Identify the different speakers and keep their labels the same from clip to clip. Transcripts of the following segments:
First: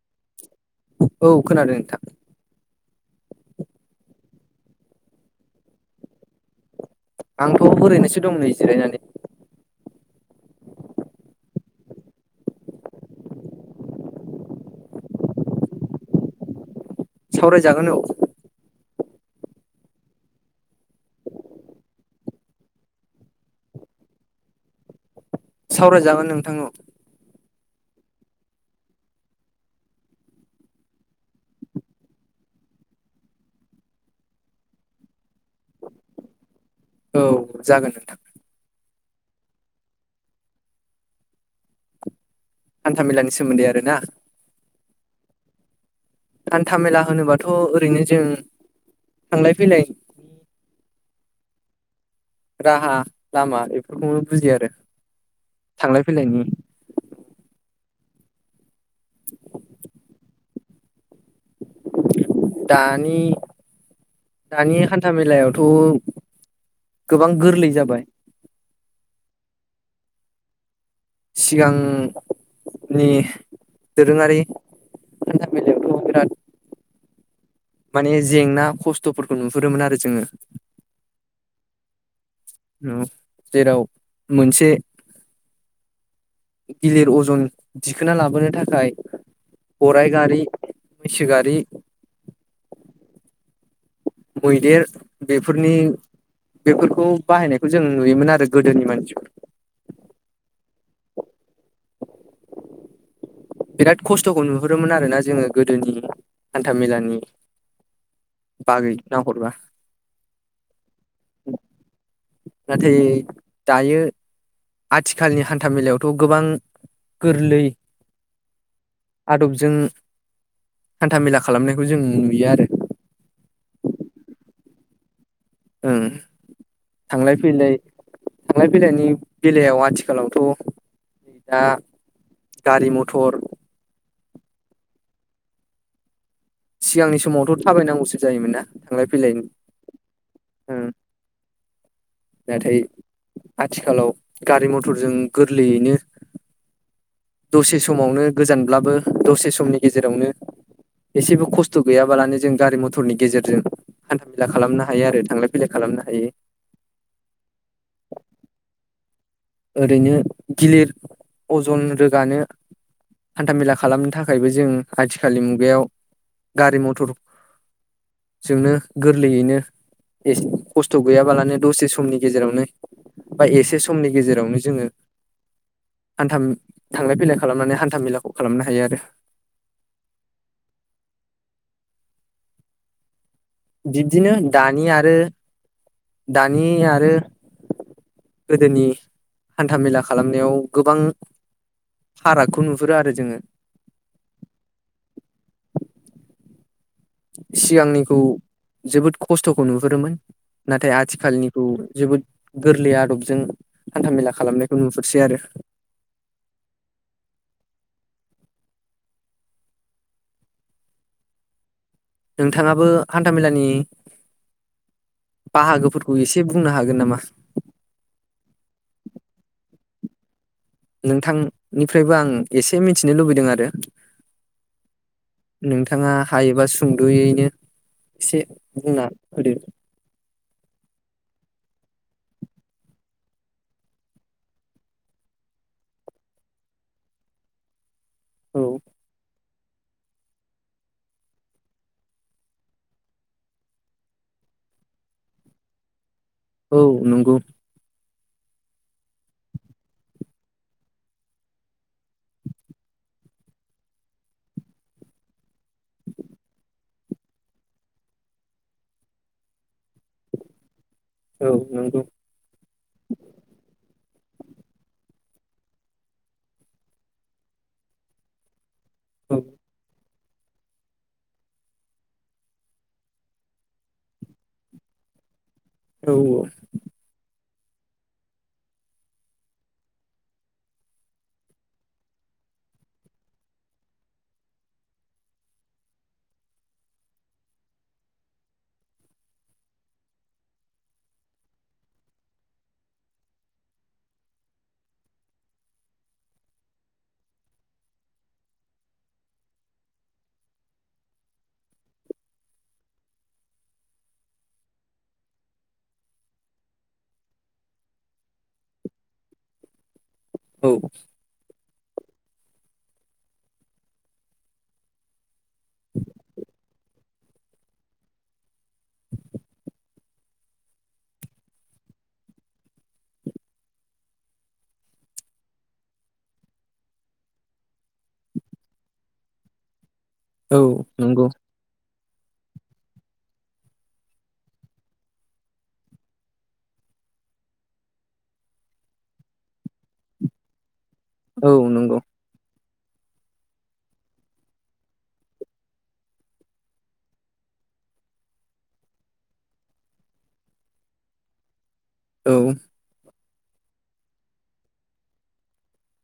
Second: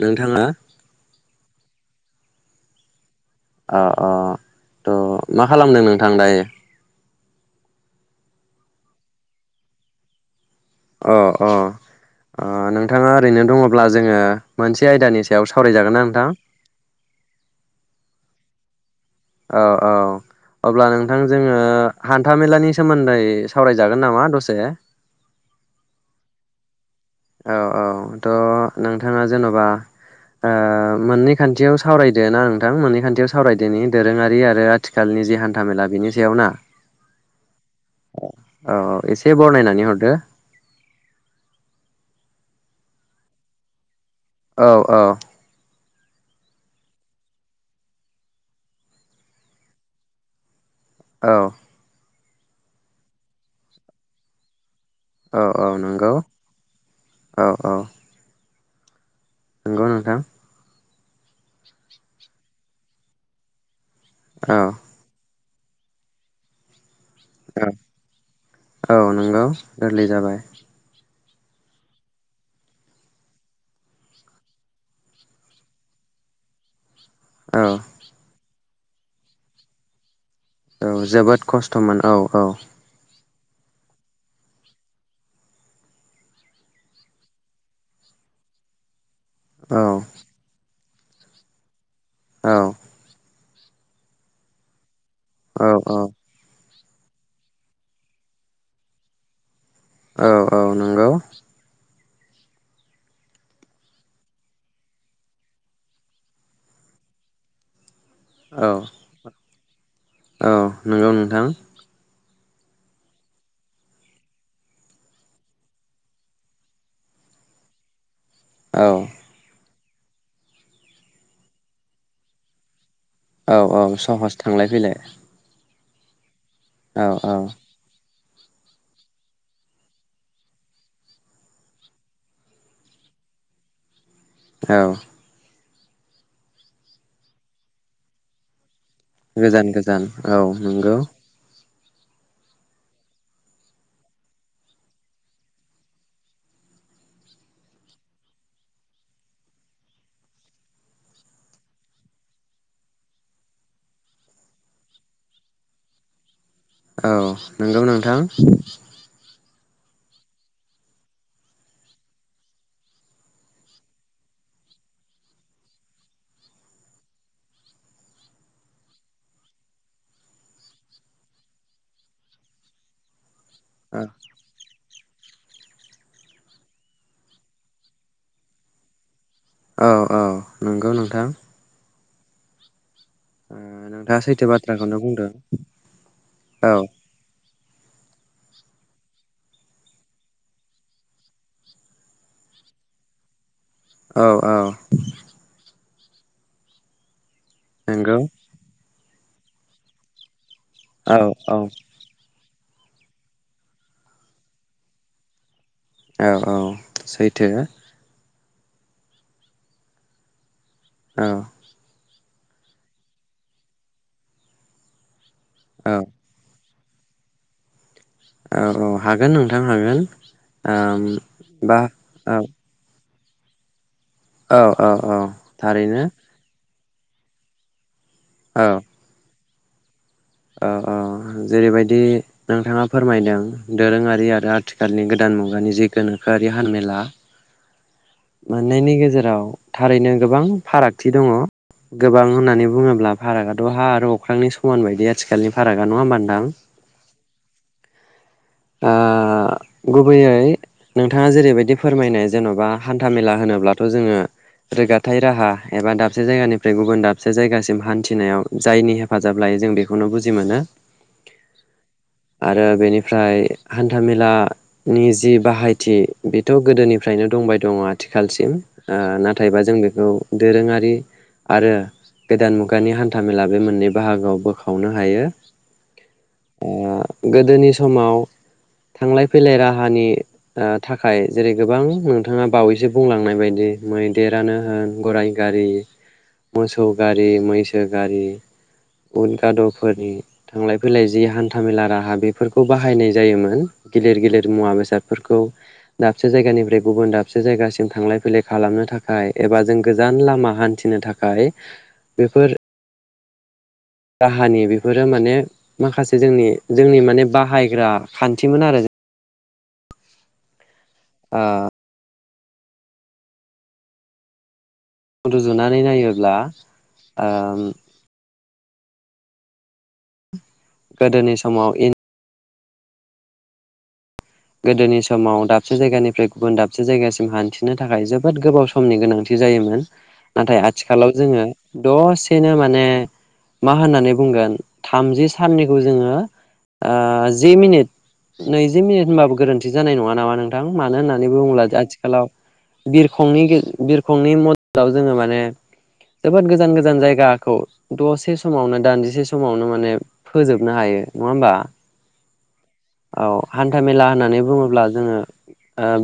Speaker 1: नोंथाङा
Speaker 2: औ खोनादों नोंथां।
Speaker 1: अ अ थ' मा खालामदों नोंथां दायो?
Speaker 2: आंथ' ओरैनोसो दं नै जिरायनानै।
Speaker 1: अ अ ओ नोंथाङा ओरैनो दङब्ला जोङो मोनसे आयदानि सायाव सावरायजागोन ना नोंथां?
Speaker 2: सावरायजागोन औ।
Speaker 1: औ औ अब्ला नोंथां जोङो हान्थामेलानि सोमोन्दै सावरायजागोन नामा दसे।
Speaker 2: सावरायजागोन नोंथां औ।
Speaker 1: औ औ थ' नोंथाङा जेनबा ओ मोननै खान्थियाव सावरायदो ना नोंथां मोननै खान्थियाव सावरायदोनि दोरोङारि आरो आथिखालनि जि हान्थामेला बेनि सायाव ना?
Speaker 2: औ जागोन नोंथां।
Speaker 1: औ औ एसे बरनायनानै हरदो।
Speaker 2: हान्था मेलानि सोमोन्दै आरो ना।
Speaker 1: औ औ।
Speaker 2: हान्था मेला होनोबाथ ओरैनो जों थांलाय फैलाय
Speaker 1: औ।
Speaker 2: राहा लामा बेफोरखौनो बुजियो आरो।
Speaker 1: औ औ
Speaker 2: थांलाय
Speaker 1: नंगौ
Speaker 2: फैलायनि
Speaker 1: औ औ। नोंगौ नोंथां।
Speaker 2: दानि
Speaker 1: औ
Speaker 2: दानि हान्था मेलायाव थ'
Speaker 1: औ औ नंगौ गोरलै जाबाय।
Speaker 2: सिगांनि दोरोङारि हान्था मेलायावथ' बिराद
Speaker 1: औ
Speaker 2: माने जेंना खस्थ'फोरखौ नुहुरोमोन आरो जोङो।
Speaker 1: औ जोबोद खस्थ'मोन औ। औ
Speaker 2: औ। जेराव मोनसे गिलिर अजन दिखोना लाबोनो थाखाय
Speaker 1: औ
Speaker 2: गराय गारि मैसो गारि
Speaker 1: औ।
Speaker 2: मैदेर
Speaker 1: औ
Speaker 2: बेफोरनि बेफोरखौ बाहायनायखौ जों नुयोमोन आरो गोदोनि मानसिखौ।
Speaker 1: औ औ नंगौ।
Speaker 2: बिराद खस्थ'खौ नुहरोमोन आरो ना जोङो गोदोनि हान्था मेलानि
Speaker 1: औ
Speaker 2: बागै नाहरबा।
Speaker 1: औ नंगौ नोंथां।
Speaker 2: नाथाय दायो आथिखालनि हान्था मेलायावथ' गोबां गोरलै।
Speaker 1: औ
Speaker 2: आदबजों। हान्था मेला खालामनायखौ जों नुयो आरो
Speaker 1: औ औ सहस थांलाय फैलाय।
Speaker 2: ओं।
Speaker 1: औ औ
Speaker 2: थांलाइ फैलाय। थांलाय फैलायनि बेलायाव आथिखालावथ' दा गारि मथर।
Speaker 1: औ।
Speaker 2: सिगांनि समावथ' थाबायनांगौसो जायोमोन ना? थांलाय फैलायनि
Speaker 1: गोजान गोजान औ
Speaker 2: ओं
Speaker 1: नंगौ।
Speaker 2: नाथाय आथिखालाव गारि मथरजों गोरलैयैनो। दसे समावनो गोजानब्लाबो दसे समनि गेजेरावनो एसेबो खस्थ' गैयाबालानो जों गारि मथरनि गेजेरजों हान्था मेला खालामनो हायो आरो थांलाय फैलाय खालामनो हायो।
Speaker 1: औ नंगौ नोंथां।
Speaker 2: ओरैनो गिलिर अजन रोगानो हान्थाामेला खालामनो थाखायबो जों आथिखालनि मुगायाव गारि मथरजोंनो गोरलैयैनो एसे खस्थ' गैयाबालानो दसे समनि गेजेरावनो बा एसे समनि जोङो हान्थाम थांलाय फैलाय खालामनानै हान्था मेलाखौ खालामनो हायो आरो
Speaker 1: औ औ नंगौ नोंथां। ओ नोंथाङा
Speaker 2: बिब्दिनो
Speaker 1: सैथो
Speaker 2: दानि
Speaker 1: बाथ्राखौनो
Speaker 2: आरो
Speaker 1: बुंदों
Speaker 2: दानि
Speaker 1: औ
Speaker 2: आरो गोदोनि हान्थामेला खालामनायाव गोबां फारागखौ नुहुरो आरो जोङो।
Speaker 1: औ औ नंगौ
Speaker 2: सिगांनिखौ जोबोद खस्थ'खौ नुहुरोमोन। नाथाय
Speaker 1: औ औ
Speaker 2: आथिखालनिखौ जोबोद गोरलै आदबजों हान्थामेला खालामनायखौ नुहुरसै आरो
Speaker 1: औ औ सैथो। औ
Speaker 2: नोंथाङाबो हान्थामेलानि
Speaker 1: औ
Speaker 2: बाहागोफोरखौ एसे बुंनो हाग गोन नामा?
Speaker 1: औ औ हागोन नोंथां हागोन। [inaudible] बा
Speaker 2: नोंथांनिफ्रायबो आं
Speaker 1: औ
Speaker 2: एसे मिथ थिनो लुबैदों आरो।
Speaker 1: औ औ औ थारैनो।
Speaker 2: नोंथाङा हायोबा सुंद'यैनो एसे
Speaker 1: औ
Speaker 2: बुंनो हाग आरो
Speaker 1: औ औ जेरैबायदि नोंथाङा फोरमायदों दोरोङारि आरो आथिखालनि गोदान मुगानि जि गोनोखोआरि हान्मेला
Speaker 2: औ
Speaker 1: मोन्नैनि गेजेराव थारैनो गोबां फारागथि दङ गोबां होननानै बुङोब्ला फारागआथ' हा आरो अख्रांनि समान बायदि आथिखालनि फारागा नङा होमबा नों
Speaker 2: औ नंगौ।
Speaker 1: ओ गुबैयै नोंथाङा जेरैबायदि फोरमायनाय जेन'बा हान्थामेला होनोब्लाथ' जोङो रोगाथाय राहा एबा दाबसे जायगानिफ्राय गुबुन दाबसे जायगासिम हान्थिनायाव जायनि हेफाजाब लायो जों बेखौनो बुजि मोनो।
Speaker 2: औ नंगौ
Speaker 1: आरो बेनिफ्राय हान्थामेलानि जि बाहायथि बेथ' गोदोनिफ्रायनो दंबाय दङ' आथिखालसिम। ओ
Speaker 2: औ
Speaker 1: नाथायबा जों बेखौ दोरोङारि आरो गोदान मुगानि हान्थामेला बे मोननै बाहागोआव बोखावनो हायो।
Speaker 2: औ औ।
Speaker 1: गोदोनि समाव थांलाय फैलाय राहानि ओ थाखाय जेरै गोबां नोंथाङा बावैसो बुंलांनाय बायदि मैदेरानो होन गराइ गारि, मोसौ गारि, मैसो गारि उद गाद'फोरनि थांलाय फैलाय जि हान्थामेला राहा बेफोरखौ बाहायनाय जायोमोन गिदिर गिदिर मुवा बेसादफोरखौ दाबसे जायगानिफ्राय गुबुन दाबसे जायगासिम थांलाय फैलाय खालामनो थाखाय एबा जों गोजान लामा हान्थिनो थाखाय बेफोर राहानि बेफोरो माने माखासे जोंनि जोंनि माने बाहायग्रा खान्थिमोन आरो
Speaker 2: औ।
Speaker 1: आ रुजुनानै नायोब्ला ओम गोदोनि समाव गोदोनि समाव दाबसे जायगानिफ्राय गुबुन दाबसे जायगासिम हान्थिनो थाखाय जोबोद गोबाव समनि गोनांथि जायोमोन। नाथाय
Speaker 2: औ
Speaker 1: आथिखालाव
Speaker 2: नंगौ
Speaker 1: जोङो दसे बिदिनो माने मा होन्नानै बुंगोन थामजि साननिखौ जोङो आ जि मिनिट नैजि मिनिट गोरोन्थि जानाय नङा नामा नोंथां? मानो होननानै
Speaker 2: औ
Speaker 1: बुङोब्ला
Speaker 2: नंगौ
Speaker 1: आथिखालाव बिरखंनि गे बिरखंनि मददाव जोङो माने जोबोद गोजान गोजान जायगाखौ दसे समावनो दानजिसे समावनो माने फोजोबनो हायो नङा होमबा?
Speaker 2: औ।
Speaker 1: औ हान्था मेला होननानै बुङोब्ला जोङो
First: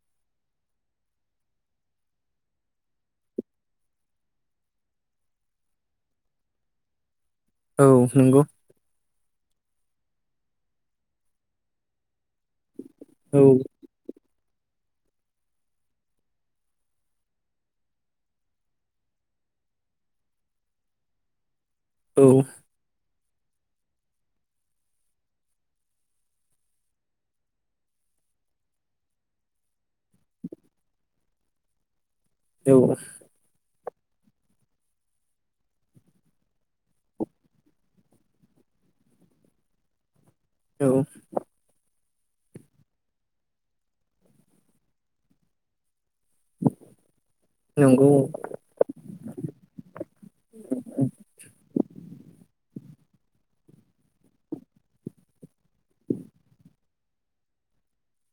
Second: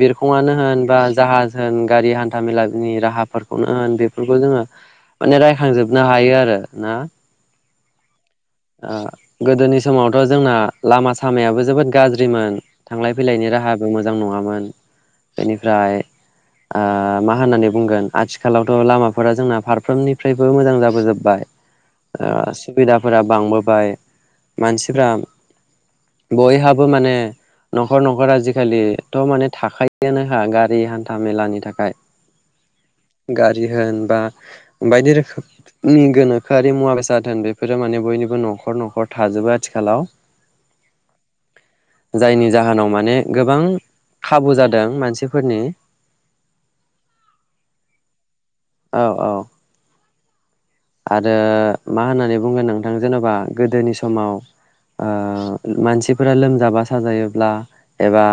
Speaker 1: बिरखङानो होन बा जाहाज होन गारि हान्था मेलानि राहाफोरखौनो होन बेफोरखौ जोङो माने रायखांजोबनो हायो आरो ना?
Speaker 2: औ नंगौ।
Speaker 1: ओ गोदोनि समावथ' जोंना लामा सामायाबो जोबोद गाज्रि मोन थांलाय
Speaker 2: औ
Speaker 1: फैलायनि राहाबो मोजां नङामोन। बेनिफ्राय आ मा होननानै बुंगोन आथिखालावथ' लामाफोरा जोंना फारफ्रोमनिफ्रायबो मोजां जाबोजोबबाय।
Speaker 2: औ
Speaker 1: ओ सुबिदा बांबोबाय मानसिफ्रा बयहाबो माने न'खर न'खर आजिखालिथ' माने थाखायोआनो गारि हान्था मेलानि थाखाय।
Speaker 2: औ।
Speaker 1: गारि होन बा बायदि रोखोमनि गोनोखोआरि मुवा बेसाद होन बेफोरो माने बयनिबो न'खर न'खर थाजोबो आथिखालाव।
Speaker 2: औ।
Speaker 1: जायनि जाहोनाव माने गोबां खाबु जादों मानसिफोरनि
Speaker 2: नोंगौ।
Speaker 1: औ औ आरो मा होननानै बुंगोन नोंथां जेन'बा गोदोनि समाव ओ मानसिफोरा लोमजाबा साजायोब्ला एबा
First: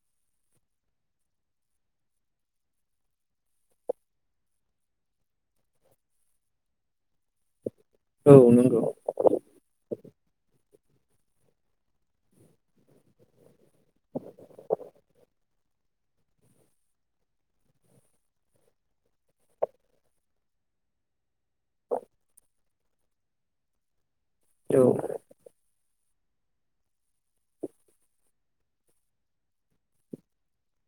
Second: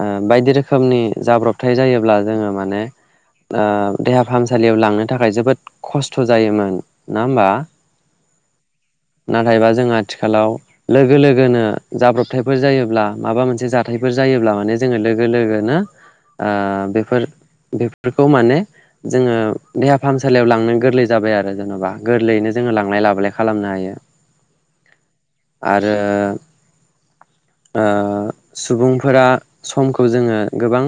Speaker 1: ओ बायदि रोखोमनि जाब्रबथाय जायोब्ला जोङो माने ओ देहा फाहामसालियाव लांनो थाखाय जोबोद खस्थ' जायोमोन नङा होमबा।
Speaker 2: औ नंगौ
Speaker 1: नाथायबा जों आथिखालाव लोगो लोगोनो जाब्रबथायफोर जायोब्ला माबा मोनसे जाथायफोर जायोब्ला माने जोङो लोगो लोगोनो ओ बेफोर बेफोरखौ माने जोङो देहा फाहामसालियाव लांनो गोरलै जाबाय आरो जेन'बा गोरलैयैनो जोङो लांलाय लाबोलाय खालामनो हायो।
Speaker 2: औ।
Speaker 1: आरो ओ सुबुंफोरा समखौ जोङो गोबां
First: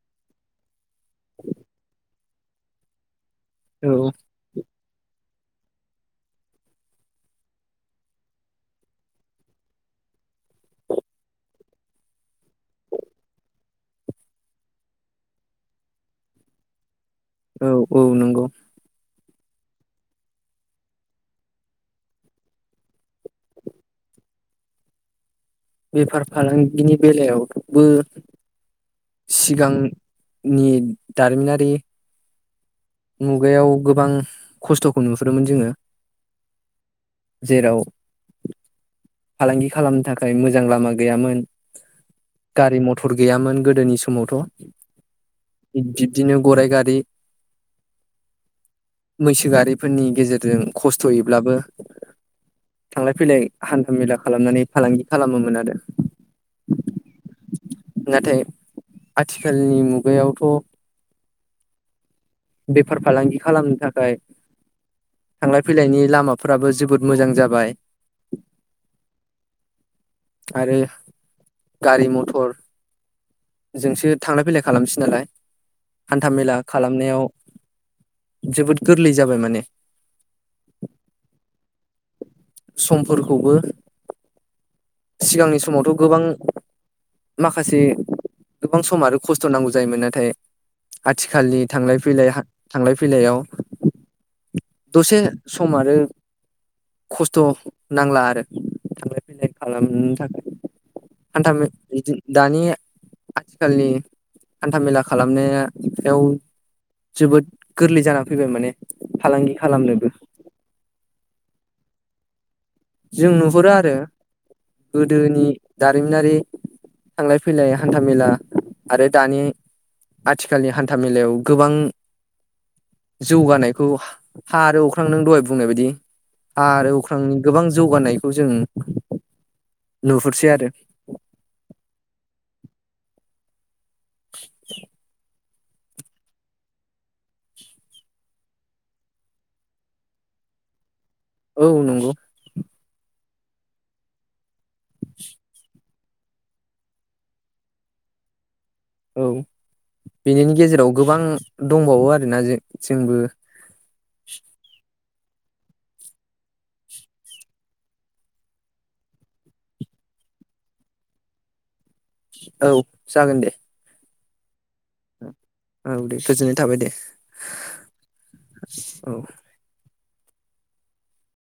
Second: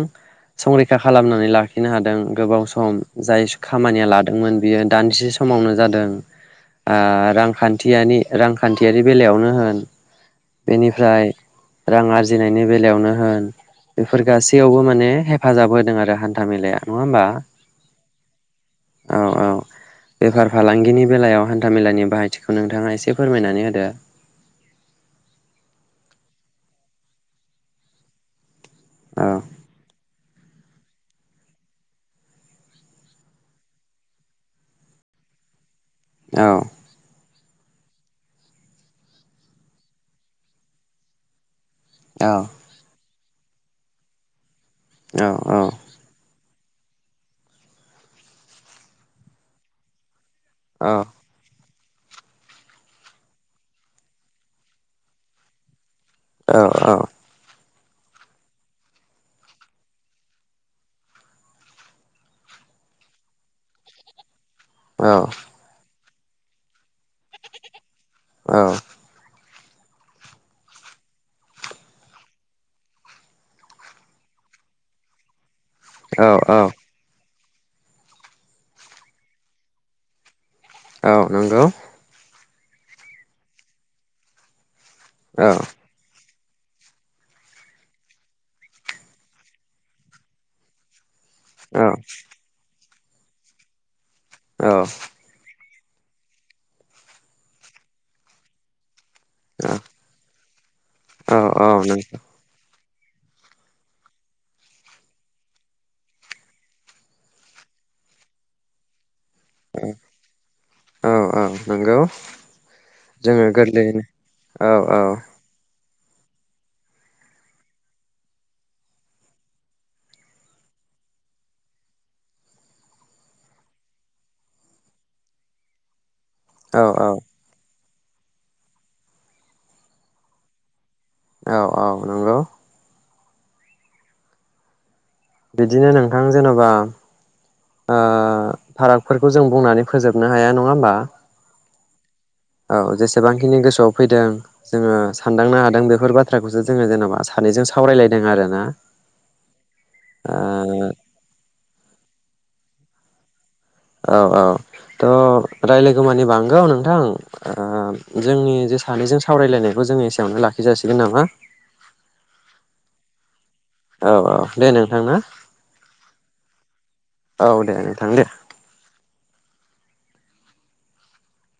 Speaker 1: संरै खा खालामनानै लाखिनो हादों। गोबाव सम। जाय खामानिया
Speaker 2: औ
Speaker 1: लादोंमोन बियो दानसे समावनो जादों ओ रांखान्थियानि रांखान्थियारि बेलायावनो होन बेनिफ्राय रां आरजिनायनि बेलायावनो होन बेफोर गासैयावबो माने हेफाजाब होदों आरो हान्था मेलाया। नङा होमबा
Speaker 2: औ औ नंगौ।
Speaker 1: औ औ बेफार फालांगिनि बेलायाव हान्थामेलानि बाहायथिखौ नोंथाङा एसे फोरमायनानै होदो।
Speaker 2: बेफार फालांगिनि बेलायाव [unintelligible]
Speaker 1: औ
Speaker 2: सिगां नि दारिमिनारि। मुगायाव गोबां खस्थ'खौ नुहुरोमोन जोङो।
Speaker 1: औ।
Speaker 2: जेराव फालांगि खालामनो थाखाय मोजां लामा गैयामोन।
Speaker 1: औ
Speaker 2: गारि मट टर गैयामोन गोदोनि समावथ'।
Speaker 1: औ औ।
Speaker 2: गराय गारि। मैसो गारिफोरनि गेजे जों
Speaker 1: औ
Speaker 2: खस्थ'यैब्लाबो थांलाय फैलाय हान्था मेला खालामनानै फालांगि खालामोमोन आरो।
Speaker 1: औ औ।
Speaker 2: नाथाय आथिखालनि मुगायावथ' बेफार फालांगि खालामनो थाखाय। थांलाय फैलायनि लामा। लामाफ्राबो जोबोद मोजां जाबाय।
Speaker 1: औ।
Speaker 2: आरो गारि मथरजोंसो थांलाय फैलाय खालामसै नालाय। हान्था मेला
Speaker 1: औ औ
Speaker 2: खालामनायाव जोबोद गोरलै जाबाय माने।
Speaker 1: औ नंगौ।
Speaker 2: समफोरखौबो।
Speaker 1: औ
Speaker 2: सिगांनि समावथ' गोबां माखासे गोबां सम आरो खस्थ' नांगौ जायोमोन नाथाय आथिखालनि
Speaker 1: औ
Speaker 2: थांलाय फैलाय हा थांलाय फैलायाव
Speaker 1: औ
Speaker 2: दसे सम आरो खस्थ' नांला आरो थांनो फैलाय खालामनो थाखाय
Speaker 1: औ
Speaker 2: हानथा मे आदि दानि आथिखालनि हान्था मेला खालामनायाव जोबोद गोरलै जानानानै फैबाय माने फालांगि खालामनोबो
Speaker 1: औ औ नंगौ
Speaker 2: जों
Speaker 1: जोङो
Speaker 2: नुहुरो आरो
Speaker 1: गोरलैयैनो औ
Speaker 2: गोदोनि दारिमिनारि थांलाय फैलाय हान्थामेला आरो दानि आथिखालनि हान्था मेलायाव गोबां जौगानायखौ हा आरो अख्रां नों दहाय बुंनाय बायदि हा
Speaker 1: औ
Speaker 2: आरो
Speaker 1: औ
Speaker 2: उख्रां जौगानायखौ जों नुहुरसै आरो
Speaker 1: औ औ नंगौ।
Speaker 2: [inaudible]
Speaker 1: बिदिनो नोंथां जेने'बा फारागफोरखौ जों बुंनानै फोजोबनो हाया नङा होमबा
Speaker 2: औ नंगौ।
Speaker 1: औ जेसेबांखिनि गोसोआव फैदों जोङो सानदांनो हादों बेफोर बाथ्राखौसो जोङो जेनेबा सानैजों सावरायलायदों आरो ना।
Speaker 2: औ बेनिनो गेजेराव गोबां दंबावो आरोना जों जोंबो
Speaker 1: औ औ थ' राय्लायगौ मानि बांगौ नोंथां जोंनि जे सानैजों सावरायलायनायखौ जों एसेयावनो लाखि जासिगोन नामा?
Speaker 2: औ जागोन दे।
Speaker 1: औ औ दे नोंथां ना।
Speaker 2: औ दे गोजोननाय थाबाय दे
Speaker 1: औ दे नोंथां दे
Speaker 2: औ